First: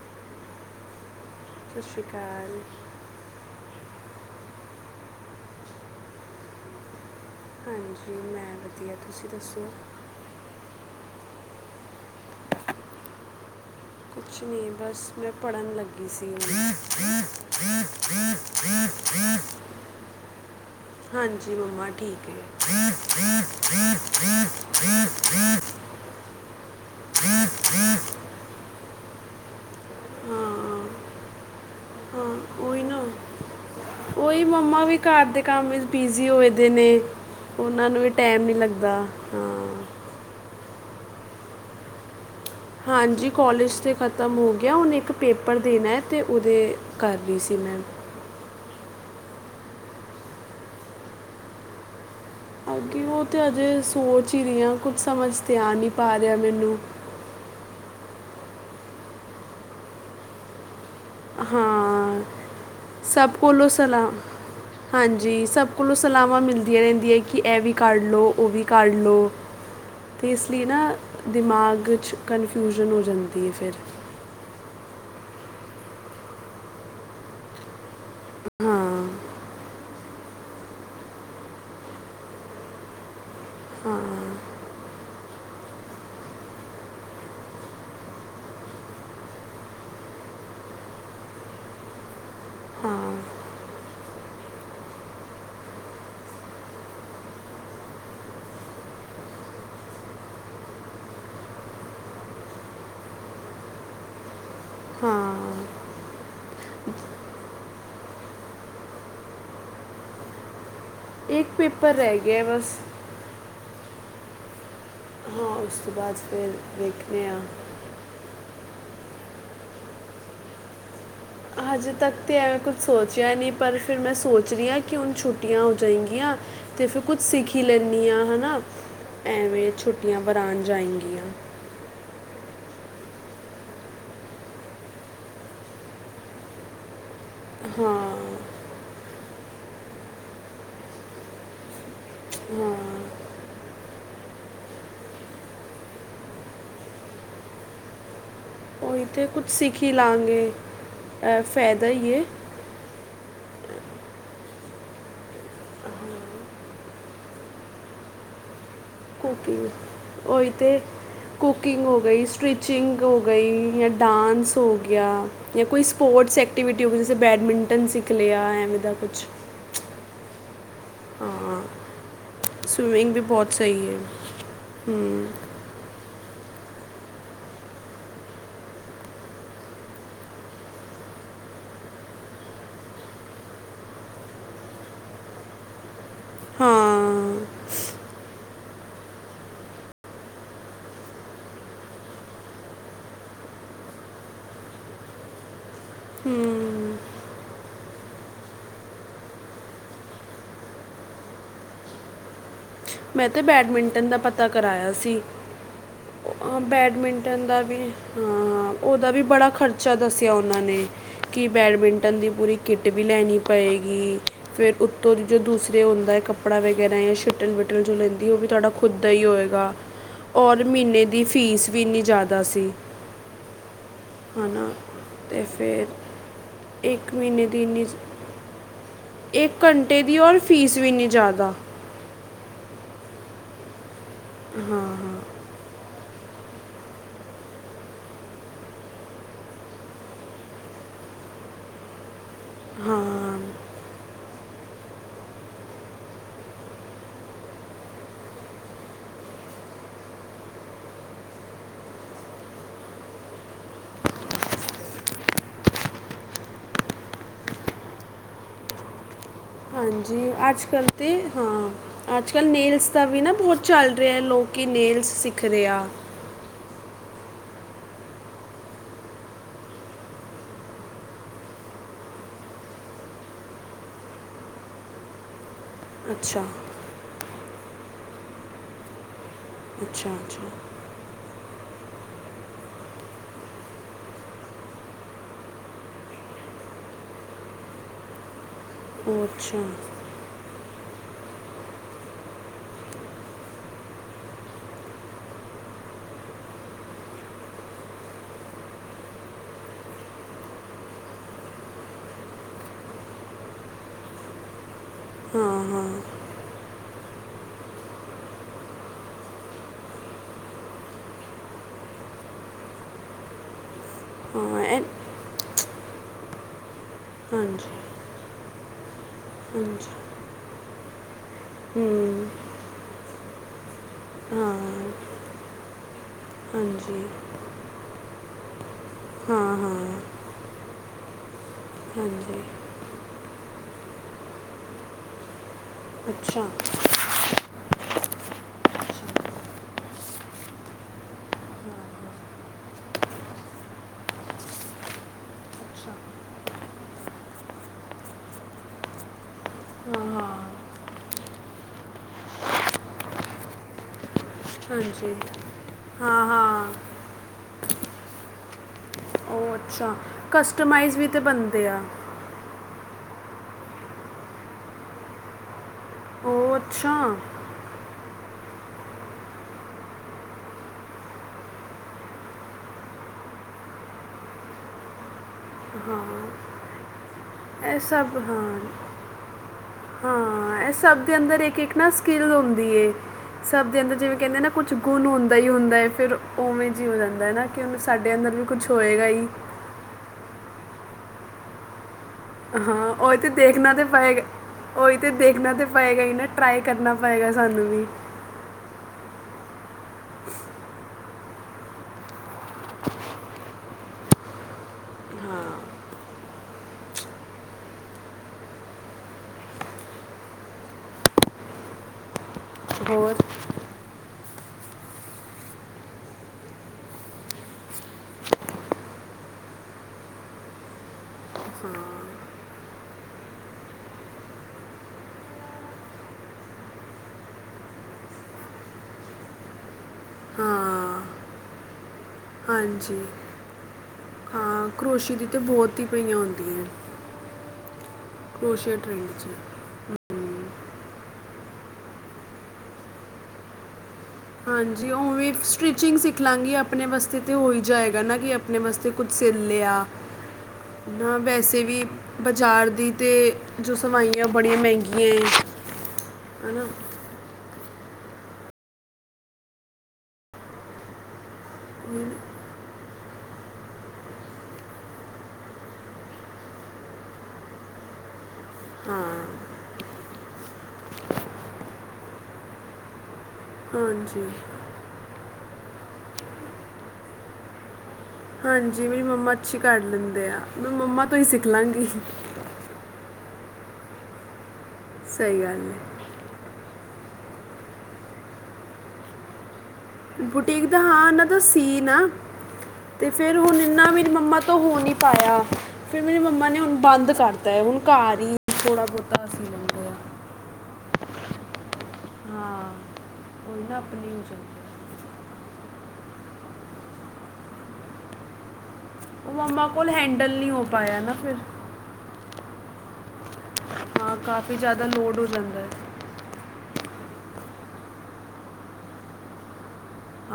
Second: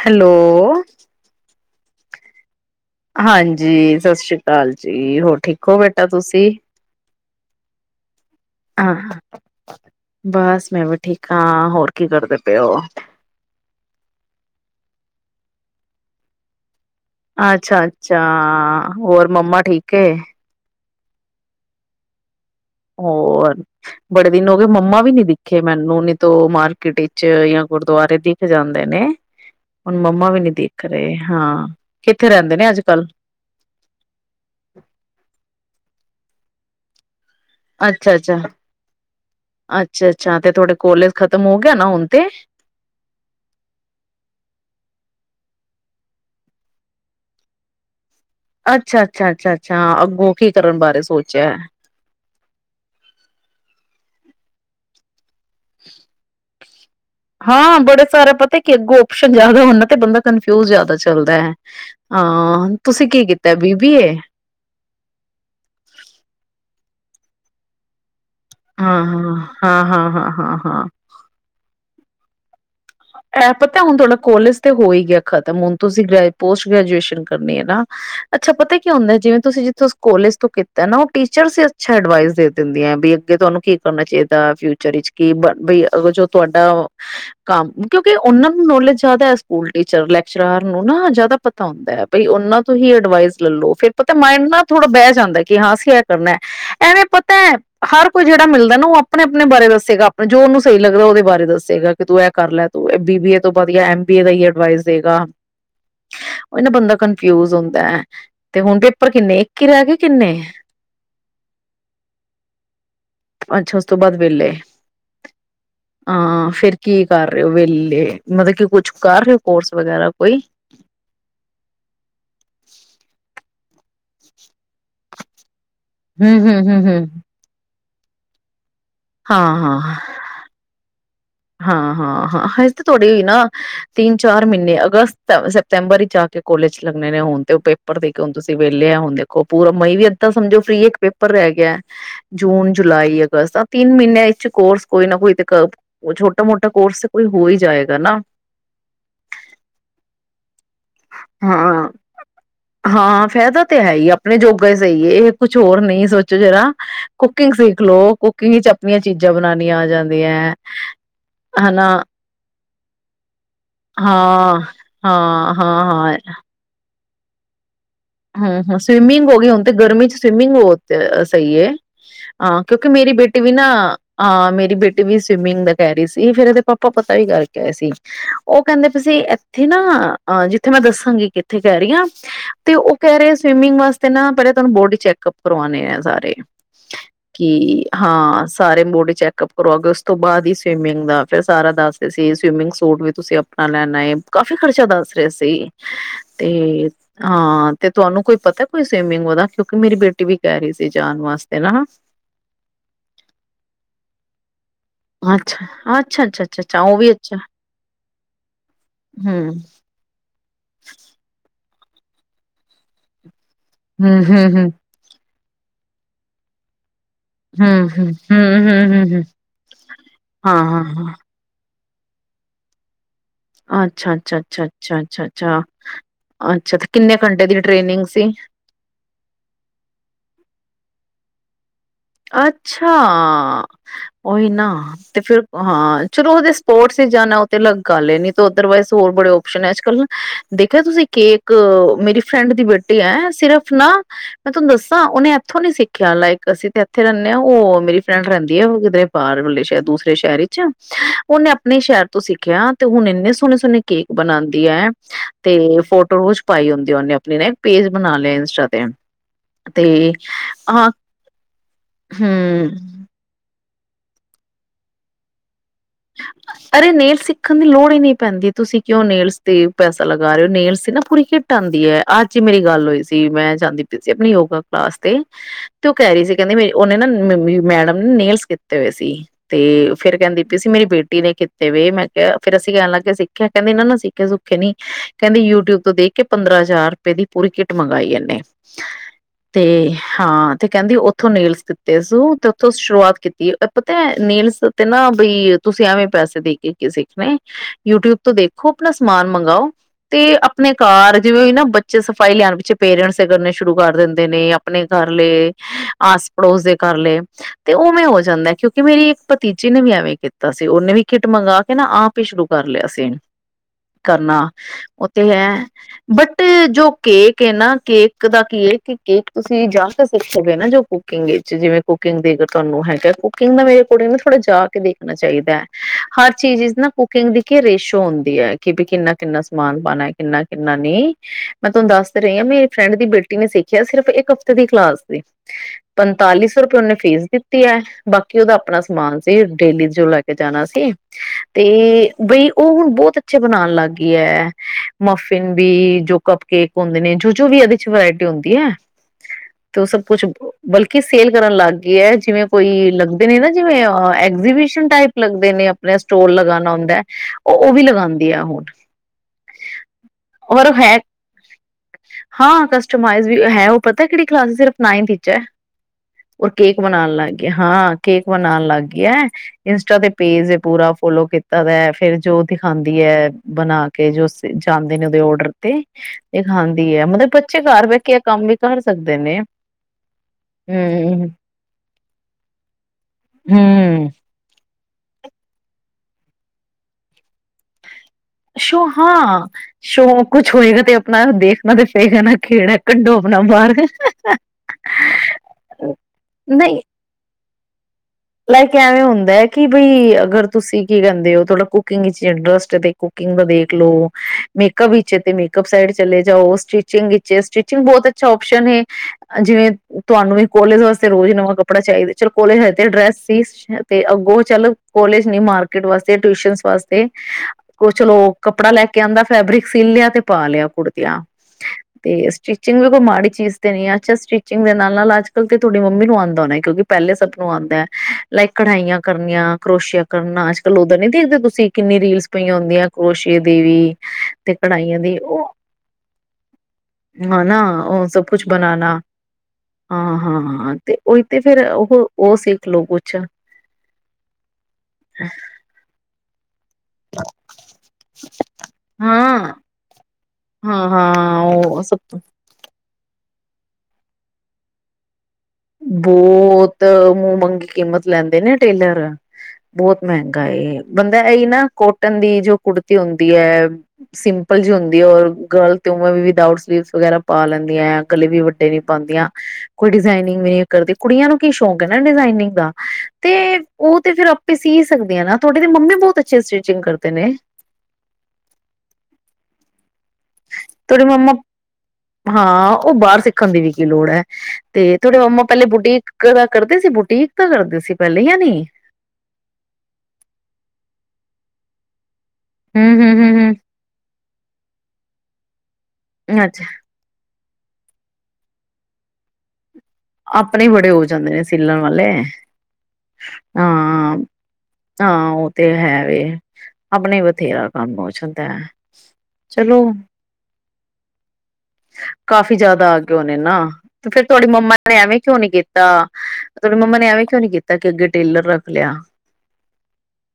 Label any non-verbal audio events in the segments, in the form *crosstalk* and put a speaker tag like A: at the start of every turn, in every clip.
A: Hello
B: ਸਤਿ ਸ਼੍ਰੀ ਅਕਾਲ।
A: ਹਾਂਜੀ ਸਤਿ ਸ੍ਰੀ ਅਕਾਲ ਜੀ ਹੋਰ ਠੀਕ ਹੋ ਬੇਟਾ ਤੁਸੀਂ।
B: ਹਾਂਜੀ ਮੈਂ
A: ਹਾਂ
B: ਵਧੀਆ ਤੁਸੀਂ ਦੱਸੋ
A: ਬਸ ਮੈਂ ਵੀ ਠੀਕ ਆ ਹੋਰ ਕੀ ਕਰਦੇ ਪਏ ਓ?
B: ਕੁਛ ਨਹੀਂ ਬਸ ਮੈਂ ਪੜ੍ਹਨ ਲੱਗੀ ਸੀ।
A: ਅੱਛਾ-ਅੱਛਾ ਹੋਰ ਮੰਮਾ ਠੀਕ ਏ।
B: ਹਾਂਜੀ ਮੰਮਾ ਠੀਕ ਏ।
A: ਹੋਰ ਬੜੇ ਦਿਨ ਹੋ ਗਏ ਮੰਮਾ ਵੀ ਨੀ ਦਿਖੇ ਮੈਨੂੰ ਨੀ ਦੋ ਮੰਥ *unintelligible* ਯਾ ਗੁਰਦੁਆਰੇ ਦੀ ਜਾਂਦੇ ਨੇ, ਹੁਣ ਮੰਮਾ ਵੀ ਨੀ ਦੇਖ ਰਹੇ ਹਾਂ ਕਿੱਥੇ ਰਹਿੰਦੇ ਨੇ ਅੱਜ-ਕੱਲ।
B: ਓਹੀ ਮੰਮਾ ਵੀ ਘਰ ਦੇ ਕੰਮ ਵਿਚ ਬੀਜ਼ੀ ਹੋਏ ਦੇ ਨੇ। ਉਹਨਾਂ ਨੂੰ ਵੀ
A: ਅੱਛਾ ਅੱਛਾ
B: ਟਾਈਮ ਨਹੀਂ ਲੱਗਦਾ ਹਾਂ।
A: ਅੱਛਾ ਅੱਛਾ ਤੇ ਤੁਹਾਡੇ ਕੋਲੇਜ ਖਤਮ ਹੋ ਗਿਆ ਨਾ ਹੁਣ ਤੇ?
B: ਹਾਂਜੀ ਕੋਲਜ ਤੇ ਖ਼ਤਮ ਹੋ ਗਿਆ ਹੁਣ ਇੱਕ ਪੇਪਰ ਦੇਣਾ ਹੈ ਤੇ ਉਹਦੇ ਕਰ ਰਹੀ ਸੀ ਮੈਂ।
A: ਅੱਛਾ-ਅੱਛਾ-ਅੱਛਾ-ਅੱਛਾ ਅੱਗੋਂ ਕੀ ਕਰਨ ਬਾਰੇ ਸੋਚਿਆ ਹੈ।
B: ਅੱਗੇ ਉਹ ਤੇ ਅਜੇ ਸੋਚ ਹੀ ਰਹੀ ਹਾਂ ਕੁੱਛ ਸਮਝ ਤੇ ਆ ਨਹੀਂ ਪਾ ਰਿਹਾ ਮੈਨੂੰ।
A: ਸਾਰਾ ਪਤਾ ਕਿ ਅੱਗੋਂ ਓਪਸ਼ਨ ਜ਼ਿਆਦਾ ਹੋਣ ਨਾ ਤੇ ਬੰਦਾ ਕਨਫਉਂਜ਼ ਜ਼ਿਆਦਾ ਚੱਲਦਾ ਹੈ।
B: ਹਾਂ
A: ਹਾਂ ਤੁਸੀਂ ਕੀ
B: ਸਭ
A: ਕੀਤਾ
B: ਕੋਲੋਂ
A: ਬੀ ਬੀ
B: ਸਲਾ,
A: ਏ
B: ਹਾਂਜੀ ਸਭ ਕੋਲੋਂ ਸਲਾਹਾਂ ਮਿਲਦੀਆਂ ਦੀ ਹੈ ਕਿ ਇਹ ਵੀ ਕਰ ਲਉ ਉਹ ਵੀ ਕਰ
A: ਹਾਂ
B: ਲਓ
A: ਹਾਂ ਹਾਂ
B: ਤੇ
A: ਹਾਂ ਹਾਂ
B: ਇਸ
A: ਹਾਂ
B: ਲਈ
A: ਹਾਂ
B: ਨਾ ਦਿਮਾਗ ਕਫਿਊਜ।
A: ਇਹ ਪਤਾ ਹੁਣ ਤੁਹਾਡਾ ਕੋਲਜ ਤੇ ਹੋਈ ਖਤਮ ਹੁਣ ਤੁਸੀਂ ਪੋਸਟ ਗ੍ਰੈਜੂਏਸ਼ਨ ਕਰਨੀ ਹੈ ਨਾ। ਅੱਛਾ ਪਤਾ ਕੀ
B: ਹਾਂ
A: ਹੁੰਦਾ ਜਿਵੇਂ ਤੁਸੀਂ ਜਿੱਥੋਂ ਕੋਲੇਜ ਤੋਂ ਕੀਤਾ ਨਾ ਉਹ ਟੀਚਰਸ ਹੀ ਅੱਛਾ ਐਡਵਾਈਸ ਦੇ ਦਿੰਦੀ ਹੈ ਵੀ ਅੱਗੇ ਤੁਹਾਨੂੰ ਕੀ ਕਰਨਾ ਚਾਹੀਦਾ ਫਿਊਚਰ ਕੀ ਬ ਬਈ ਅਗਰ ਜੋ ਤੁਹਾਡਾ ਕੰਮ ਕਿ ਉਹਨਾਂ ਨੂੰ ਨੌਲੇਜ ਜ਼ਿਆਦਾ ਸਕੂਲ ਟੀਚਰ ਲੈਕਚਰਾਰ ਨੂੰ ਨਾ ਜ਼ਿਆਦਾ ਪਤਾ ਹੁੰਦਾ ਬ ਉਹਨਾਂ ਤੋਂ ਹੀ ਅਡਵਾਈਸ ਲੈ ਲੋ ਫਿਰ ਪਤਾ ਮਾਇੰਡ ਨਾ ਥੋੜਾ ਬਹਿ ਜਾਂਦਾ ਕਿ ਹਾਂ ਅਸੀਂ ਇਹ ਕਰਨਾ ਐਵੇਂ ਪਤਾ ਹੈ ਹਰ ਕੋਈ ਜਿਹੜਾ ਮਿਲਦਾ ਨਾ ਉਹ ਆਪਣੇ ਆਪਣੇ ਬਾਰੇ ਦੱਸੇਗਾ ਆਪ ਜੋ ਉਹਨੂੰ ਸਹੀ ਲੱਗਦਾ ਉਹਦੇ ਬਾਰੇ ਦੱਸੇਗਾ ਕਿ ਤੂੰ ਇਹ ਕਰ ਲੈ। ਤੂੰ ਬੀਬੀ ਏ ਤੋਂ ਬਾਦ ਐਮ ਬੀ ਏ ਦਾ ਹੀ ਅਡਵਾਸ ਦੇਗਾ
B: ਹਾਂ
A: ਬੰਦਾ ਕਨਫਿਊਜ ਹੁੰਦਾ ਹੈ ਤੇ ਹੁਣ ਪੇਪਰ ਕਿੰਨੇ ਇੱਕ ਹੀ ਰਹਿ ਗੇ ਕਿੰਨੇ।
B: ਇੱਕ ਪੇਪਰ ਰਹਿ ਗਿਆ ਬਸ।
A: ਅੱਛਾ ਉਸ ਤੋਂ ਬਾਅਦ ਵਿਹਲੇ।
B: ਹਾਂ ਉਸ ਤੋਂ ਬਾਅਦ ਫਿਰ ਦੇਖ ਦੇ ਆ।
A: ਵੇਲੇ ਮਤਲਬ ਕਿ ਕੁੱਛ ਕਰ ਰਹੇ ਹੋ ਕੋਰਸ ਵਗੈਰਾ ਕੋਈ।
B: ਅਜੇ ਤੱਕ ਤਾਂ ਐਵੇਂ ਕੁੱਛ ਸੋਚਿਆ ਹੀ ਨਹੀਂ ਪਰ ਫਿਰ ਮੈਂ ਸੋਚ ਰਹੀ ਹਾਂ। ਕਿ ਹੁਣ ਛੁੱਟੀਆਂ ਹੋ ਜਾਏਗੀਆਂ
A: ਹੂੰ ਹੂੰ ਹੂੰ
B: ਤੇ
A: ਹੂੰ
B: ਫਿਰ ਕੁੱਛ ਸਿੱਖ ਹੀ ਲੈਂਦੇ। ਹੈ ਨਾ
A: ਹਾਂ
B: ਐਵੇਂ
A: ਹਾਂ
B: ਛੁੱਟੀਆਂ ਬਰਾਉਣ ਜਾਏਗੀਆਂ
A: ਹਾਂ ਹਾਂ ਹਾਂ ਹੋਏ ਤਾਂ ਤੁਹਾਡੀ ਹੈ ਨਾ ਤੀਨ ਚਾਰ ਮਹੀਨੇ ਅਗਸਤ ਸਤੰਬਰ ਚ ਆ ਕੇ ਕਾਲਜ ਲੱਗਣੇ ਨੇ ਹੁਣ। ਪੇਪਰ ਦੇਕੇ ਹੁਣ ਤੁਸੀਂ ਵੇਲੇ ਹੁਣ। ਅਸੀਂ ਗੋਲੀਬਾਰੀ ਠੀਕ ਹੋ ਜਾਣਾ ਕਪੂਰ ਮਈ ਵੀ ਅੱਧਾ ਸਮਝੋ ਫਰੀ ਇੱਕ ਪੇਪਰ ਰਹਿ ਗਿਆ ਜੂਨ, ਜੁਲਾਈ, ਅਗਸਤ ਇਹ ਤੀਨ ਮਹੀਨੇ ਚ ਕੋਰਸ ਕੋਈ ਨਾ ਕੋਈ ਤੇ ਕਰੋ। ਓਹ ਛੋਟਾ ਮੋਟਾ ਕੋਰਸ ਕੋਈ ਹੋਈ ਜਾਏਗਾ ਨਾ।
B: ਉਹ ਇੱਥੇ ਕੁਛ ਸਿੱਖ ਹੀ ਲਾਂਗੇ। ਇਹ ਫੈਦਾ
A: ਹਾਂ।
B: ਈ ਐ
A: ਹਾਂ ਫਾਇਦਾ ਤੇ ਹੈ ਹੀ ਆਪਣੇ ਜੋਗਾ ਈ ਸਹੀ ਹੈ, ਇਹ ਕੁਛ ਹੋਰ ਨਹੀਂ ਸੋਚੋ ਜਰਾ ਕੁਕਿੰਗ ਸਿੱਖ ਲੋੋ ਕੁਕਿੰਗ ਵਿੱਚ ਅਪ-
B: ਕੁਕਿੰਗ ਉਹੀ ਤੇ ਕੁਕਿੰਗ
A: ਹਨਾ।
B: ਹੋ ਗਈ ਸਟਿਚਿੰਗ ਹੋ ਗਈ ਜਾਂ ਡਾਂਸ
A: ਹਾਂ,
B: ਹੋ ਗਿਆ।
A: ਹਾਂ,
B: ਜੇ ਕੋਈ ਸਪੋਰਟਸ ਐਕਟੀਵਟੀ ਹੋਵ ਦ ਬੈਡਮਿੰਟ
A: ਹੂੰ- ਹੂੰ ਸਵਿਮਿੰਗ ਹੋ ਗਈ ਹੁਣ ਤੇ ਗਰਮੀ ਚ ਸਵੀਮਿੰਗ ਬਹੁਤ ਸਹੀ ਏ। ਹਾਂ, ਕਿਉਂਕਿ ਮੇਰੀ ਬੇਟੀ ਵੀ ਨਾ ਅ ਮੇਰੀ ਬੇਟੀ ਵੀ ਸਵੀਮਿੰਗ ਦਾ ਕਹਿ ਰਹੀ ਸੀ। ਮੇਰੇ ਤਾਂ ਪਾਪਾ ਪਤਾ ਹੀ ਕਰਕੇ ਆਏ ਸੀ, ਓਹ ਕਹਿੰਦੇ ਪਏ ਸੀ ਇੱਥੇ ਨਾ ਜਿੱਥੇ ਮੈਂ ਦੱਸਾਂਗੀ ਕਿੱਥੇ ਕਹਿ ਰੀ ਆਂ। ਤੇ ਉਹ ਕਹਿ ਰਹੇ ਸੀ ਸਵਿਮਿੰਗ ਵਾਸਤੇ ਨਾ ਪਹਿਲਾਂ ਤੁਹਾਨੂੰ ਬੋਡੀ ਚੈਕ ਅਪ ਕਰਵਾਉਣੇ ਆ ਸਾਰੇ ਕੀ ਹਾਂ ਸਾਰੇ ਬੋਡੀ ਚੈੱਕ ਅਪ ਕਰਾਓਗੇ, ਉਸ ਤੋਂ ਬਾਅਦ ਹੀ ਸਵੀਮਿੰਗ ਦਾ ਫਿਰ ਸਾਰਾ ਦਸਦੇ ਸੀ ਕੀ ਸਵਿਮਿੰਗ ਸੂਟ ਆਪਣਾ ਲੈਣਾ ਏ ਕਾਫੀ ਖਰਚਾ ਦੱਸ ਰਹੇ ਸੀ ਤੇ ਹਾਂ, ਤੇ ਤੁਹਾਨੂੰ ਕੋਈ ਪਤਾ ਕੋਈ ਸਵੀਮਿੰਗ ਉਹਦਾ ਕਿਉਂਕਿ ਮੇਰੀ ਬੇਟੀ ਵੀ ਕਹਿ ਰਹੀ ਸੀ ਜਾਣ ਵਾਸਤੇ ਨਾ
B: ਮੈਂ ਤੇ ਬੈਡਮਿੰਟਨ ਦਾ ਪਤਾ ਕਰਾਇਆ ਸੀ
A: ਅੱਛਾ ਅੱਛਾ ਅੱਛਾ ਅੱਛਾ ਅੱਛਾ ਉਹ ਵੀ ਅੱਛਾ
B: ਬੈਡਮਿੰਟਨ ਦਾ ਵੀ ਹਾਂ ਉਹਦਾ ਵੀ ਬੜਾ
A: ਹਮ
B: ਖਰਚਾ ਦੱਸਿਆ ਉਹ ਉਹਨਾਂ ਨੇ ਕੀ ਬੈਡਮਿੰਟਨ ਦੀ ਪੂਰੀ ਕਿੱਟ ਵੀ ਲੈਣੀ ਪਏਗੀ
A: ਹਮ ਹਮ
B: ਫਿਰ ਉੱਤੋਂ ਦੀ ਜੋ ਦੂਸਰੇ ਹੁੰਦਾ ਹੈ ਕੱਪੜਾ ਵਗੈਰਾ ਜਾਂ ਸ਼ਟ ਉਹ ਜੋ
A: ਹਮ ਹਮ
B: ਵੀ
A: ਹਮ
B: ਲੈਂਦੀ ਹੋਵੇ ਓਹ
A: ਹਮ ਹਮ
B: ਤੁਹਾਡਾ ਖੁਦ ਦਾ
A: ਹਮ ਹਮ
B: ਈ ਹੋਏਗਾ
A: ਹਾਂ
B: ਔਰ
A: ਹਾਂ
B: ਮਹੀਨੇ ਦੀ
A: ਹਾਂ
B: ਫੀਸ ਵੀਨੀ ਜ਼ਾਦਾ ਸੀ।
A: ਅੱਛਾ- ਅੱਛਾ,
B: ਹੈ
A: ਅੱਛਾ-
B: ਨਾ
A: ਅੱਛਾ, ਅੱਛਾ-
B: ਅਤੇ
A: ਅੱਛਾ,
B: ਫਿਰ
A: ਆ ਤੇ
B: ਇੱਕ
A: ਕਿੰਨੇ ਘੰਟੇੇ
B: ਮਹੀਨੇ
A: ਦੀ
B: ਇੰਨੀ
A: ਟਰੇਨਿੰਗ ਸੀ।
B: ਇੱਕ ਘੰਟੇ ਦੀ ਔਰ ਫੀਸ ਵੀ ਨੀ ਜ਼ਿਆਦਾ -
A: ਅੱਛਾ, ਉਹੀ ਨਾ
B: ਹਾਂ
A: ਤੇ ਫਿਰ ਹਾਂ ਚਲੋ ਉਹਦੇ ਸਪੋਰਟਸ ਚ ਜਾਣਾ ਉਹ ਤੇ ਅਲੱਗ ਗੱਲ ਹੈ ਨੀ ਤੋ ਅਦਰਵਾਈਜ ਹੋਰ ਬੜੇ ਆਪਸ਼ਨ ਆ ਅੱਜ ਕੱਲ ਨਾ ਦੇਖਿਆ ਤੁਸੀਂ ਕੇਕ ਮੇਰੀ ਫਰੈਂਡ ਦੀ ਬਰਡੇ
B: ਹਾਂ
A: ਐ
B: ਹਾਂ
A: ਸਿਰਫ ਨਾ ਤੁਹਾਨੂੰ ਮੈਂ ਦੱਸਾਂ ਓਹਨੇ ਇੱਥੋਂ ਨੀ ਸਿੱਖਿਆ ਲਾਇਕ ਅਸੀਂ ਤਾਂ ਜਿੱਥੇ ਰਹਿਨੇ ਆ ਉਹ ਮੇਰੀ ਫਰੈਂਡ ਰਹਿੰਦੀ ਐ ਓਹ ਕਿਤੇ ਬਾਹਰ ਵਾਲੀ ਦੂਸਰੇ ਸ਼ਹਿਰ ਵਿੱਚ ਉਹਨੇ ਆਪਣੇ ਸ਼ਹਿਰ ਚੋ ਸਿੱਖਿਆ ਹੁਣ ਇਨੇ ਸੋਹਣੇ ਸੋਹਣੇ ਕੇਕ ਬਣਾਉਂਦੀ ਹੈ ਤੇ ਫੋਟੋਜ਼ ਪਾਈ ਹੁੰਦੀ ਐ ਹੁਣ ਆਪਣੇ ਉਹਨੇ ਪੇਜ ਬਣਾ ਲੇ ਇੰੰਸਟਾ ਤੇ ਤੇ
B: ਹਾਂਜੀ, ਅੱਜ ਕੱਲ
A: ਹਾਂ
B: ਤੇ ਹਾਂ ਹਾਂ, ਅੱਜ ਕੱਲ੍ਹ ਨੇਲਸ
A: ਹਮ
B: ਦਾ ਵੀ ਬਹੁ ਚੱਲ ਰਿਹਾ ਲੋਕੀ ਨੇਲਸ ਸਿੱਖ ਰਿਹਾ।
A: ਅਰੇ ਨੇਲ ਸਿੱਖਣ ਦੀ ਲੋੜ ਈ ਨੀ ਪੈਂਦੀ, ਤੁਸੀਂ ਕਿਉਂ ਨੇਲਸ ਤੇ ਪੈਸਾ ਲਗਾ ਰਹੇ ਓ ਨੇਲਸ ਦੀ ਨਾ ਪੂਰੀ ਕਿਟ ਆਂਦੀ ਐ ਅੱਜ ਮੇਰੀ ਗੱਲ ਹੋਈ ਸੀ ਮੈੰ ਜਾਂਦੀ ਪਈ ਸੀ ਆਪਣੀ ਜੋਗਾ ਕਲਾਸ ਤੇ ਤੇ ਉਹ ਕਹਿ ਰਹੀ ਸੀ
B: ਅੱਛਾ
A: ਕਹਿੰਦੀ ਮ ਉਹਨੇ ਨਾ ਮ ਮੇਰੀ ਮੈਡਮ ਨੇ ਨੇਲਸ ਕੀਤੇ ਹੋਏ ਸੀ। ਤੇ
B: ਅੱਛਾ
A: ਫਿਰ ਕਹਿੰਦੀ
B: ਅੱਛਾ
A: ਮੇਰੀ ਬੇਟੀ ਨੇ ਕੀਤੇ ਵੇ ਮੈਂ ਕਿਹਾ ਫੇਿਰ ਅਸੀਂ ਕਹਿਣ ਲੱਗੇ ਸਿੱਖਿਆ ਕਹਿੰਦੇ ਨਾ ਸਿੱਖਿਆ ਸੁਖੇ ਨੀ ਕਹਿੰਦੀ ਯੂਟਿਊਬ ਤੋਂ ਦੇਖ ਕੇ ਪੰਦਰਾਂ ਹਜ਼ਾਰ ਰੁਪਏ ਦੀ ਪੂਰੀ ਕਿੱਟ ਮੰਗਾਈ ਇਹਨੇ
B: ਉਹ ਅੱਛਾ
A: ਤੇ ਹਾਂ ਥੇ ਕਹਿੰਦੀ ਉੱਥੋਂ ਨੇਲਸ ਦਿੱਤੇ ਸੀ ਤੇ ਉੱਥੋਂ ਸ਼ੁਰੂਆਤ ਕੀਤੀ ਪਤਾ ਹੈ ਨੇਲਸ ਤੇ ਨਾ ਬਈ ਤੁਸੀਂ ਐਵੇਂ ਪੈਸੇ ਦੇ ਕੇ ਕੀ ਸਿੱਖਣੇ ਯੂਟਿਊਬ ਤੋਂ ਦੇਖੋ ਆਪਣਾ ਸਮਾਨ ਮੰਗਵਾਓ ਤੇ ਆਪਣੇ ਕਾਰ ਜਿਵੇਂ ਨਾ ਬੱਚੇ ਸਫ਼ਾਈ ਲਿਆਉਣ ਪਿੱਛੇ ਪੇਰੈਂਟਸ ਕਰਨੇ ਸ਼ੁਰੂ ਕਰ ਦਿੰਦੇ ਨੇ ਆਪਣੇ ਘਰ ਲਏ
B: ਹਾਂ ਹਾਂ
A: ਆਸ ਪੜੋਸ ਦੇ ਕਰ ਲਏ ਤੇ ਉਹਵੇੈਂ ਹੋ ਜਾਂਦਾ ਕਿਉਂਕਿ ਮੇਰੀ ਇੱਕ ਭਤੀਜੀ ਨੇ ਵੀ ਐਵੇ ਹੀ ਕੀਤਾ ਸੀ ਉਹਨੇ ਵੀ ਕਿੱਟ ਮੰਗਾ ਕੇ ਨਾ ਆਪ ਹੀ ਸ਼ੁਰੂ ਕਰ ਲਿਆ ਸੀਨ ਕਰਨਾ
B: ਹਾਂ ਐ
A: ਉਹ ਤੇ ਹੈ ਬਟ ਜੋ ਕੇਕ ਐ ਨਾ
B: ਹਾਂਜੀ
A: ਕੇਕ ਕੇਕ ਦਾ ਕੀਏ ਕਿ ਕੇਕ ਤੁਸੀਂ ਜਾ
B: ਹਾਂਜੀ
A: ਕੇ ਸਿੱਖ ਸਕਦੇ ਹੋ ਨਾ ਜੋ ਕੁਕਿੰਗ ਵਿੱਚ ਜਿਵੇਂ ਕੁਕਿੰਗ
B: ਹੂੰ
A: ਦੀ ਤੁਹਾਨੂੰ ਹੈਗਾ ਕੁਕਿੰਗ ਦਾ ਮੇਰੇ ਕੋ, ਥੋੜਾ
B: ਹਾਂ
A: ਜਾ ਕੇ ਦੇਖ ਰੱਖਣਾ ਚਾਹੀਦਾ ਹੈ ਹਰ ਚੀਜ਼ ਵਿਚ ਨਾ
B: ਹਾਂਜੀ
A: ਕੁਕਿੰਗ ਦੀ ਰੇਸ਼ ਡੂਢ ਦੀ ਹੈ ਕਿ ਵੀ ਕਿੰਨਾ ਕਿੰਨਾ
B: ਹਾਂ
A: ਸਮਾਨ ਪਾਉਣਾ ਕਿੰਨਾ ਕਿੰਨਾ ਨਹੀਂ ਮੈਂ ਤੁਹਾਨੂੰ ਦੱਸ ਰ
B: ਹਾਂਜੀ
A: ਹਾਂ ਮੇਰੀ ਫਰਡ ਦੀ ਬੇਟੀ ਟੀ ਨੇ ਸਿੱਖਿਆ ਸਿਰਫ ਇੱਕ ਹਫ਼ਤੇ ਦੀ ਕਲਾਸ ਸੀ ਪੰਤਾਲੀ
B: ਅੱਛਾ
A: ਸੌ ਰੁਪਏ ਉਹਨੇ ਫੀਸ ਦਿੱਤੀ ਹੈ ਬਾਕੀ ਉਹਦਾ ਆਪਣਾ
B: ਅੱਛਾ
A: ਸਮਾਨ ਸੀ ਡੇਲੀ ਜੋ ਲੈ ਕੇ ਜਾਣਾ ਸੀ ਤੇ ਬਈ ਉਹ ਹੁਣ ਬਹੁਤ ਅੱਛਾ ਬਣਾਉਣ ਲੱਗ ਗਈ ਹੈ ਮਫਿਨ
B: ਅੱਛਾ
A: ਵੀ ਜੋ ਕਪ ਕੇਕ ਹੁੰਦੇ ਨੇ ਜੋ ਜੋ ਵੀ ਇਹਦੇ ਚ ਵਰਾਇਟੀ ਹੁੰਦੀ ਹੈ ਤੇ ਉਹ ਸਭ
B: ਹਾਂ
A: ਕੁਛ
B: ਹਾਂ
A: ਬਲਕਿ ਸੇਲ ਕਰਨ ਲੱਗ ਗਈ ਹੈ ਜਿਵੇਂ ਕੋਈ ਲੱਗਦੇ ਨੇ ਨਾ ਜਿਵੇ ਐਗਜੀਬਿਸ਼ਨ
B: ਹਾਂਜੀ
A: ਟਾਈਪ ਲੱਗਦੇ ਨੇ ਆਪਣੇ
B: ਹਾਂ
A: ਸਟੋਲ ਲਗਾਉਣਾ
B: ਹਾਂ
A: ਹੁੰਦਾ ਉਹ ਉਹ ਵੀ ਲਗਾਉਂਦੀ ਆ ਹੁਣ
B: ਉਹ ਅੱਛਾ
A: ਔਰ ਹੈ
B: ਕਸਟਮਾਈਜ਼ ਵੀ ਤਾਂ ਬਣਦੇ ਆ
A: ਕਸਟ ਮਾਈਜ਼ ਹੈ, ਉਹ ਪਤਾ ਕਿਹੜੀ ਕਲਾਸ ਸਿਰਫ ਨਾਈਨਥ ਹੈ ਔਰ
B: ਉਹ
A: ਕੇਕ
B: ਅੱਛਾ
A: ਬਣਾਉਣ ਲੱਗ ਗਏ ਹਾਂ ਕੇਕ ਬਣਾਉਣ ਲੱਗ ਗਈ ਐ ਇੰਸਟਾ ਤੇ ਪੇਜ ਪੂਰਾ ਫੋਲੋ ਕੀਤਾ ਦਾ ਫੇਰ ਜੋ ਦਿਖਾਉਂਦੀ ਹੈ ਬਣਾ ਕੇ ਜੋ ਜਾਂਦੇ ਨੇ ਉਹਦੇ ਔਡਰ ਤੇ
B: ਹਾਂ
A: ਦਿਖਾਂਦੀ ਐ ਮਤਲਬ ਬੱਚੇ
B: ਇਹ
A: ਘਰ ਬਹਿ ਕੇ
B: ਸਭ ਹਾਂ
A: ਕੰਮ ਵੀ ਕਰ ਸਕਦੇ ਨੇ
B: ਹਾਂ ਇਹ ਸਭ ਦੇ
A: ਹੂੰ
B: ਅੰਦਰ ਇੱਕ ਇੱਕ ਨਾ ਸਕਿੱਲ ਹੁੰਦੀ ਹੈ ਸਭ ਦੇ ਅੰਦਰ
A: ਹੂੰ
B: ਜਿਵੇਂ ਕਹਿੰਦੇ ਨਾ ਕੁਛ ਗੁਣ ਹੁੰਦਾ ਹੀ ਹੁੰਦਾ ਹੈ ਫਿਰ ਉਵੇਂ ਜਿ ਹੋ ਜਾਂਦਾ ਹੈ ਨਾ ਕਿ ਉਹਨੂੰ ਸਾਡੇ ਅੰਦਰ ਵੀ ਕੁਝ
A: ਸ਼ੋ
B: ਹੋਏਗਾ ਹੀ
A: ਹਾਂ ਸ਼ੋ ਕੁਛ ਹੋਏਗਾ ਤੇ ਆਪਣਾ ਦੇਖਣਾ ਦੇ
B: ਹਾਂ ਉਹੀ ਤੇ ਦੇਖਣਾ ਤੇ ਪਏਗਾ ਉਹੀ ਤੇ ਦੇਖਣਾ ਤੇ ਪਏਗਾ ਹੀ ਨਾ ਟਰਾਈ ਕਰਨਾ ਪਏਗਾ। ਸਾਨੂੰ ਵੀ
A: ਲਾਇਕ ਐਵੇਂ ਹੁੰਦਾ ਹੈ ਕਿ ਬ ਅਗਰ ਤੁਸੀਂ ਕੀ ਕਹਿੰਦੇ ਹੋ ਥੋਾ ਕੁਕਿੰਗ ਵਿਚ ਇੰਟਰਸਟ ਹੈ ਕੁਕਿੰਗ ਦਾ ਦੇਖ ਲੋੋ ਮੇਕਅਪ ਵਿਚ ਮੇਕਅਪ ਸਾਈਡ ਚਲੇ ਜਾਓ ਸਟਿਚਿੰਗ ਵਿਚ ਸਟਿਚਿੰਗ ਬਹੁਤ ਅਛਾ ਹੈ ਜਿਵੇ ਤੁਹਾਨੂੰ ਕੋਾਲਜ ਵਾਸਤੇ ਰੋ ਨਵਾਂ ਕੱਪੜਾ ਚਾਹੀਦਾ। ਚਲ ਕਾਲਜ ਹਜੇ ਤੇ
B: ਹੋਰ
A: ਡਰੈਸ ਤੇ ਅੱਗੋਂ ਚਲ ਕਾਲਜ ਨੀ ਮਾਰਕੀਟ ਵਾਸਤੇ ਟਿਸ਼ਨ ਵਾਸਤੇ ਚਲੋ ਕੱਪੜਾ ਲੈਕੇ ਆਦਾ ਫੈਬਰਿਕ ਸੀਲ ਲਿਆ ਤੇ ਪਾ ਲਿਆ ਕੁੜਤੀਆਂ ਤੇ ਸਟਿਚਿੰਗ ਵੀ ਕੋਈ ਮਾੜੀ ਚੀਜ਼ ਤੇ ਨੀ ਅੱਛਾ ਸਟਿਚਿੰਗ ਦੇ ਨਾਲ ਨਾਲ ਅੱਜ ਕਲ ਤੇ ਤੁਹਾਡੀ ਮੰਮੀ ਨੂੰ ਆਦਾ ਹੋਣਾ ਕਿਉਂਕਿ ਪਹਿਲੇ ਸਭ ਨੂੰ ਆਦਾ ਹੈ। ਲਾਈਕ ਕਢਾਈਆਂ ਕਰਨੀਆਂ ਕਰੋਸ਼ਆ ਕਰਨਾ ਅੱਜ ਕੱਲ ਓਦਾਂ
B: ਹਾਂ
A: ਨੀ ਦੇਖਦੇ ਤੁਸੀਂ ਕਿੰਨੀ ਰੀਲਸ ਪਈ ਹੁੰਦੀਆਂ
B: ਹਾਂਜੀ
A: ਕਰੋਸ਼ੇ ਦੀ ਵੀ ਤੇ
B: ਹਾਂ
A: ਕੜਾਹੀਆਂ
B: ਕਰੋਸ਼ੀ
A: ਦੀ
B: ਤੇ
A: ਉਹ
B: ਬਹੁਤ ਹੀ ਪਈਆਂ ਹੁੰਦੀਆਂ
A: ਹਨਾ। ਉਹ ਸਭ ਕੁਛ
B: ਕਰੋਸ਼ੀਆ
A: ਬਨਾਨਾ
B: ਟ੍ਰੈਂਡ 'ਚ
A: ਹਾਂ। ਹਾਂ ਤੇ ਉਹੀ ਤੇ ਫੇਰ ਉਹ ਉਹ ਸਿਖ ਲੋ ਕੁਛ
B: ਹਾਂਜੀ ਉਹ ਵੀ ਸਟਿਚਿੰਗ ਸਿੱਖ ਲਾਂਗੀ ਆਪਾਂ। ਆਪਣੇ ਵਾਸਤੇ ਤਾਂ ਹੋ ਹੀ ਜਾਏਗਾ ਨਾ ਕਿ ਆਪਣੇ ਵਾਸਤੇ ਕੁਝ ਸਿੱਲ ਲਿਆ।
A: ਹਾਂ
B: ਨਾ
A: ਹਾਂ
B: ਵੈਸੇ
A: ਉਹ
B: ਵੀ
A: ਸਭ
B: ਬਾਜ਼ਾਰ ਦੀ ਅਤੇ ਜੋ ਸਵਾਈਆਂ ਉਹ ਬੜੀਆਂ ਮਹਿੰਗੀਆਂ ਹੈ। ਨਾ
A: ਬਹੁਤ ਮੂੰਹ ਮੰਗੀ ਕੀਮਤ ਲੈਂਦੇ ਨੇ ਟੇਲਰ ਬਹੁਤ ਮਹਿੰਗਾ ਏ। ਬੰਦਾ ਇਹੀ ਨਾ ਕੋਟਨ ਦੀ ਜੋ ਕੁੜਤੀ ਹੁੰਦੀ ਹੈ ਸਿੰਪਲ ਜਿਹੀ ਹੁੰਦੀ ਔਰ ਗਰਲ ਤੇ ਉੰਵੇ ਵੀ ਵਿਦਾਊਟ ਸਲੀਵਸ ਵਗੈਰਾ ਪਾ ਲੈਂਦੀਆਂ ਹੈ ਗਲੇ ਵੀ ਵੱਡੇ ਨੀ ਪਾਉਂਦੀਆਂ ਕੋਈ ਡਿਜ਼ਾਇਨਿੰਗ ਨੀ ਕਰਦੀ ਕੁੜੀਆਂ ਨੂੰ ਕੀ ਸ਼ੌਂਕ ਹੈ ਨਾ ਡਿਜ਼ਾਇਨਿੰਗ ਦਾ। ਤੇ ਉਹ ਤੇ
B: ਹਾਂਜੀ
A: ਫਿਰ ਆਪੇ ਸੀ ਸਕਦੇ ਹਾ ਨਾ। ਤੁਹਾਡੇ ਤੇ ਮੰਮੀ ਬਹੁਤ ਅੱਛੇ ਸਟੀਚਿੰਗ ਕਰਦੇ ਨੇ।
B: ਹਾਂਜੀ ਮੇਰੀ ਮੰਮਾ ਅੱਛੀ ਕਰ ਲੈਂਦੇ। ਆ ਮੈਂ ਮੰਮਾ ਤੋਂ ਹੀ ਸਿੱਖ ਲਾਂਗੀ।
A: ਹਾਂ ਉਹ ਬਾਹਰ ਸਿੱਖਣ ਦੀ ਵੀ ਕੀ ਲੋੜ ਹੈ। ਤੇ ਤੁਹਾਡੇ
B: ਸਹੀ
A: ਮੰਮਾ ਪਹਿਲੇ
B: ਗੱਲ ਹੈ
A: ਬੁਟੀਕ ਦਾ ਕਰਦੇ ਸੀ ਬੁਟੀਕ ਬੁਟੀਕ ਦਾ ਕਰਦੇ ਸੀ ਪਹਿਲੇ ਯਾ ਨਹੀਂ।
B: ਬੁਟੀਕ ਦਾ ਹਾਂ ਇਹਨਾਂ ਦਾ ਸੀਨ ਆ।
A: ਹਮ
B: ਤੇ
A: ਹਮ
B: ਫੇਰ
A: ਹਮ ਹਮ
B: ਹੁਣ ਇਨਾ ਵੀ ਮੰਮਾ ਤੋਂ ਹੋ ਨਹੀਂ ਪਾਇਆ। ਫਿਰ ਮੇਰੀ ਮੰਮਾ ਨੇ
A: ਅੱਛਾ
B: ਹੁਣ ਬੰਦ ਕਰਤਾ। ਤੇ ਹੁਣ ਘਰ ਹੀ ਥੋੜ੍ਹਾ ਬਹੁਤਾ ਸੀ ਲੈਂਦੇ ਆ।
A: ਆਪਣੇ ਬੜੇ ਹੋ ਜਾਂਦੇ ਨੇ ਸਿੱਲਣ ਵਾਲੇ
B: ਹੁਣ ਤਾ ਆਪਣੇ
A: ਹਾਂ
B: ਹੀ ਕਰਦੇ ਆ।
A: ਹਾਂ ਉਹ ਤੇ ਹੈ ਵੇ ਆਪਣੇ ਈ ਬਥੇਰਾ ਕੰਮ ਹੋ ਜਾਂਦਾ ਹੈ।
B: ਉਹ ਮੰਮਾ
A: ਚਲੋ
B: ਕੋਲ ਹੈਂਡਲ ਨਹੀਂ ਹੋ ਪਾਇਆ ਨਾ ਫਿਰ।
A: ਕਾਫੀ ਜ਼ਿਆਦਾ ਆ ਗਏ ਹੋਣੇ ਨਾ। ਤੇ
B: ਹਾਂ
A: ਫੇਰ ਤੁਹਾਡੀ
B: ਕਾਫੀ
A: ਮੰਮਾ
B: ਜ਼ਿਆਦਾ
A: ਨੇ
B: ਲੋਡ
A: ਐਵੇਂ
B: ਹੋ
A: ਕਿਉਂ ਨੀ
B: ਜਾਂਦਾ ਹੈ
A: ਕੀਤਾ ਤੁਹਾਡੀ ਮੰਮਾ ਐਵੇਂ ਕਿਉਂ ਨੀ ਕੀਤਾ ਕਿ ਅੱਗੇ ਟੇਲਰ ਰੱਖ ਲਿਆ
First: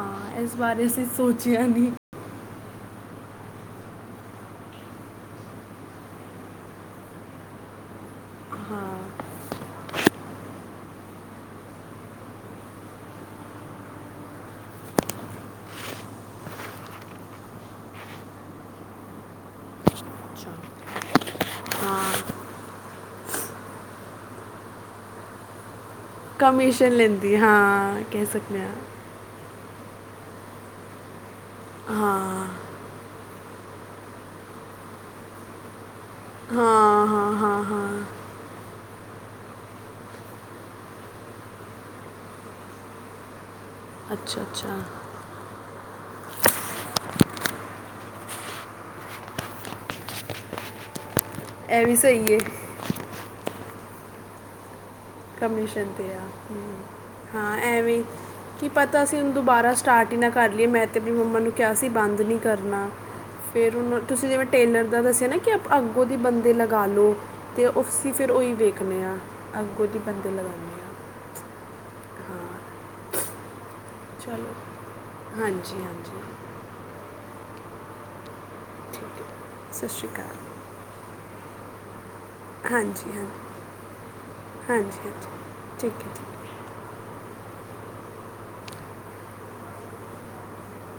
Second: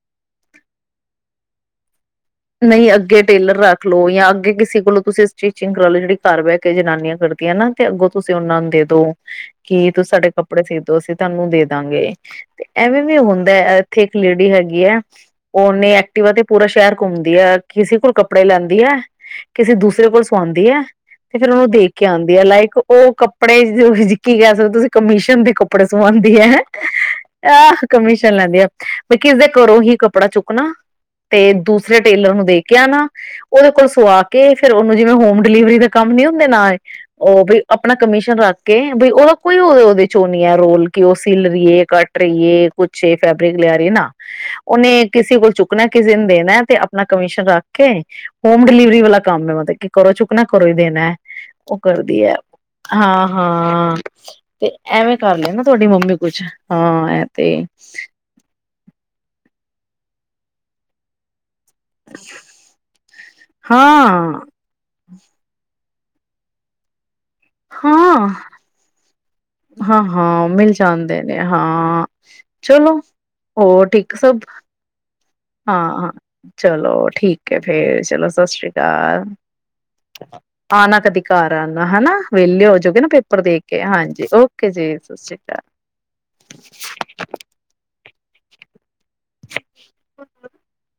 B: ਹਾਂ ਇਸ ਬਾਰੇ ਅਸੀਂ ਸੋਚਿਆ ਨਹੀਂ
A: ਨਹੀਂ ਅੱਗੇ ਟੇਲਰ ਰੱਖ ਲੋ ਜਾਂ ਅੱਗੇ ਕਿਸੇ ਕੋਲੋਂ ਤੁਸੀਂ ਸਟੀਚਿੰਗ ਕਰਾਲੋ ਜਿਹੜੀ ਘਰ ਬਹਿ ਕੇ ਜਨਾਨੀਆਂ ਕਰਦੀਆਂ ਨਾ ਤੇ ਅੱਗੋਂ ਤੁਸੀਂ ਉਹਨਾ ਨੂੰ ਦੇ ਦੋ
B: ਹਾਂ
A: ਕਿ ਤੁਸੀਂ ਸਾਡੇ ਕੱਪੜੇ ਸੀ ਦੋ ਅਸੀਂ ਤੁਹਾਨੂੰ ਦੇ ਦਾਂਗੇ ਤੇ ਐਵੇਂ ਵੀ ਹੁੰਦਾ ਇੱਥੇ ਇੱਕ ਲੇਡੀ ਹੈਗੀ ਆ ਉਹਨੇ ਐਕਟਿਵਾ ਤੇ ਪੂਰਾ ਸ਼ਹਿਰ ਘੁੰਮਦੀ ਆ ਕਿਸੇ ਕੋਲ ਕੱਪੜੇ ਲੈਂਦੀ ਹੈ ਕਿਸੇ ਦੂਸਰੇ ਕੋਲ
B: ਅੱਛਾ
A: ਸਵਾਉਂਦੀ ਹੈ ਤੇ ਫੇਰ ਉਹਨੂੰ ਦੇ ਕੇ ਆਉਂਦੀ
B: ਹਾਂ
A: ਆ ਲਾਈਕ ਉਹ ਕੱਪੜੇ ਕੀ ਕਹਿ ਸਕਦੇ ਤੁਸੀਂ ਕਮਿਸ਼ਨ ਦੇ ਕ ਕੱਪੜੇ ਸਵਾਉਂਦੀ ਹੈ ਹਾ
B: ਕਮਿਸ਼ਨ ਲੈਂਦੀ
A: ਹਾ ਆਹ
B: ਹਾਂ ਕਹਿ
A: ਕਮਿਸ਼ਨ ਲੈਂਦੀ
B: ਸਕਦੇ
A: ਆ
B: ਹਾਂ
A: ਮੈਂ ਕਿਹਾ ਇਸ ਦੇ ਘਰੋਂ ਹੀ ਕੱਪੜਾ ਚੁੱਕਣਾ ਤੇ ਤੇ ਟੇਲਰ ਨੂੰ
B: ਹਾਂ
A: ਦੇ ਕੇ ਆਨਾ ਉਹਦੇ ਕੋਲ ਸਵਾ ਕੇ ਫੇਰ ਉਹਨੂੰ ਜਿਵੇਂ ਹੋਮ ਡਿਲੀਵਰੀ ਦਾ ਕੰਮ ਨੀ ਹੁੰਦੇ ਨਾ
B: ਹਾਂ ਹਾਂ
A: ਉਹ ਵੀ
B: ਹਾਂ ਹਾਂ
A: ਆਪਣਾ ਕਮਿਸ਼ਨ ਰੱਖ ਕੇ ਬਈ ਉਹਦਾ ਕੋਈ ਉਹਦੇ ਚੋਂ ਨੀ ਹੈ ਰੋਲ ਕਿ ਉਹ ਸਿਲ ਰਹੀਏ ਕੱਟ ਰਹੀ ਏ ਕੁਛ ਏ ਫੈਬ ਰਿਕ ਲਿਆ ਰਹੀ ਹੈ ਨਾ
B: ਅੱਛਾ ਅੱਛਾ
A: ਉਹਨੇ ਕਿਸੇ ਕੋਲ ਚੁੱਕ ਨਾ ਕਿਸੇ ਨੂੰ ਦੇਣਾ ਤੇ ਆਪਣਾ ਕਮਿਸ਼ਨ ਰੱਖ ਕੇ ਹੋਮ ਡਿਲੀਵਰੀ ਵਾਲਾ ਕੰਮ ਹੈ ਮਤਲਬ ਕਿ ਘਰੋਂ ਚੁੱਕਣਾ ਘਰੋਂ ਹੀ ਦੇਣਾ ਹੈ ਉਹ
B: ਇਹ ਵੀ
A: ਕਰਦੀ ਹੈ
B: ਸਹੀ
A: ਹਾਂ ਹਾਂ ਹਾਂ ਐਵੇਂ ਕਰ ਲਿਆ ਨਾ ਤੁਹਾਡੀ
B: ਕਮਿਸ਼ਨ ਤੇ
A: ਮੰਮੀ
B: ਆ
A: ਕੁਛ
B: ਹਮ,
A: ਹਾਂ ਐ ਤੇ
B: ਹਾਂ ਐਵੇਂ ਕੀ ਪਤਾ ਅਸੀਂ ਉਹਨੂੰ ਦੁਬਾਰਾ ਸਟਾਰਟ ਹੀ ਨਾ ਕਰ ਲਈਏ ਮੈਂ ਤਾਂ ਆਪਰੀ ਮੰਮਾ ਨੂੰ ਕਿਆ ਸੀ ਬੰਦ ਨਹੀਂ ਕਰਨਾ ਫਿਰ ਤੁਸੀਂ
A: ਹਾਂ
B: ਜਿਵੇਂ ਟੇਲਰ ਦਾ ਦਸਯਅ ਕੀ ਅਪਾ ਅੱਗੋਂ ਦੇ ਬੰਦੇ ਲਗਾ ਲਉ ਤੇ ਉਸਸੀ
A: ਹਾਂ
B: ਫਿਰ ਉਹਈ ਵੇਖਦਨੇ ਹਾਂ ਅੱਗ ਉਹਦੀ
A: ਹਾਂ ਮਿਲ ਜਾਂਦੇ ਨੇ ਹਾਂ ਹਾਂ
B: ਹਾਂ
A: ਚਲੋ ਹੋਰ ਠੀਕ ਸਭ
B: ਚਲੋ ਹਾਂਜੀ
A: ਹਾਂ ਹਾਂ
B: ਹਾਂਜੀ
A: ਚਲੋ ਠੀਕ ਚਲੋ ਸਤਿ ਸ੍ਰੀ
B: ਠੀਕ
A: ਅਕਾਲ
B: ਹੈ ਸਤਿ ਸ਼੍ਰੀ ਅਕਾਲ
A: ਆ ਨਾ ਕਦੀ ਘਰ ਹੈ ਨਾ ਵੇਲੇ ਹੋ ਜਾਓਗੇ ਨਾ
B: ਹਾਂਜੀ
A: ਪੇਪਰ
B: ਹਾਂਜੀ
A: ਦੇ ਕੇ। ਹਾਂਜੀ, ਓਕੇ ਜੀ
B: ਹਾਂਜੀ
A: ਸਤਿ
B: ਹਾਂਜੀ
A: ਸ਼੍ਰੀ ਅਕਾਲ
B: ਠੀਕ ਹੈ ਜੀ
A: *inaudible*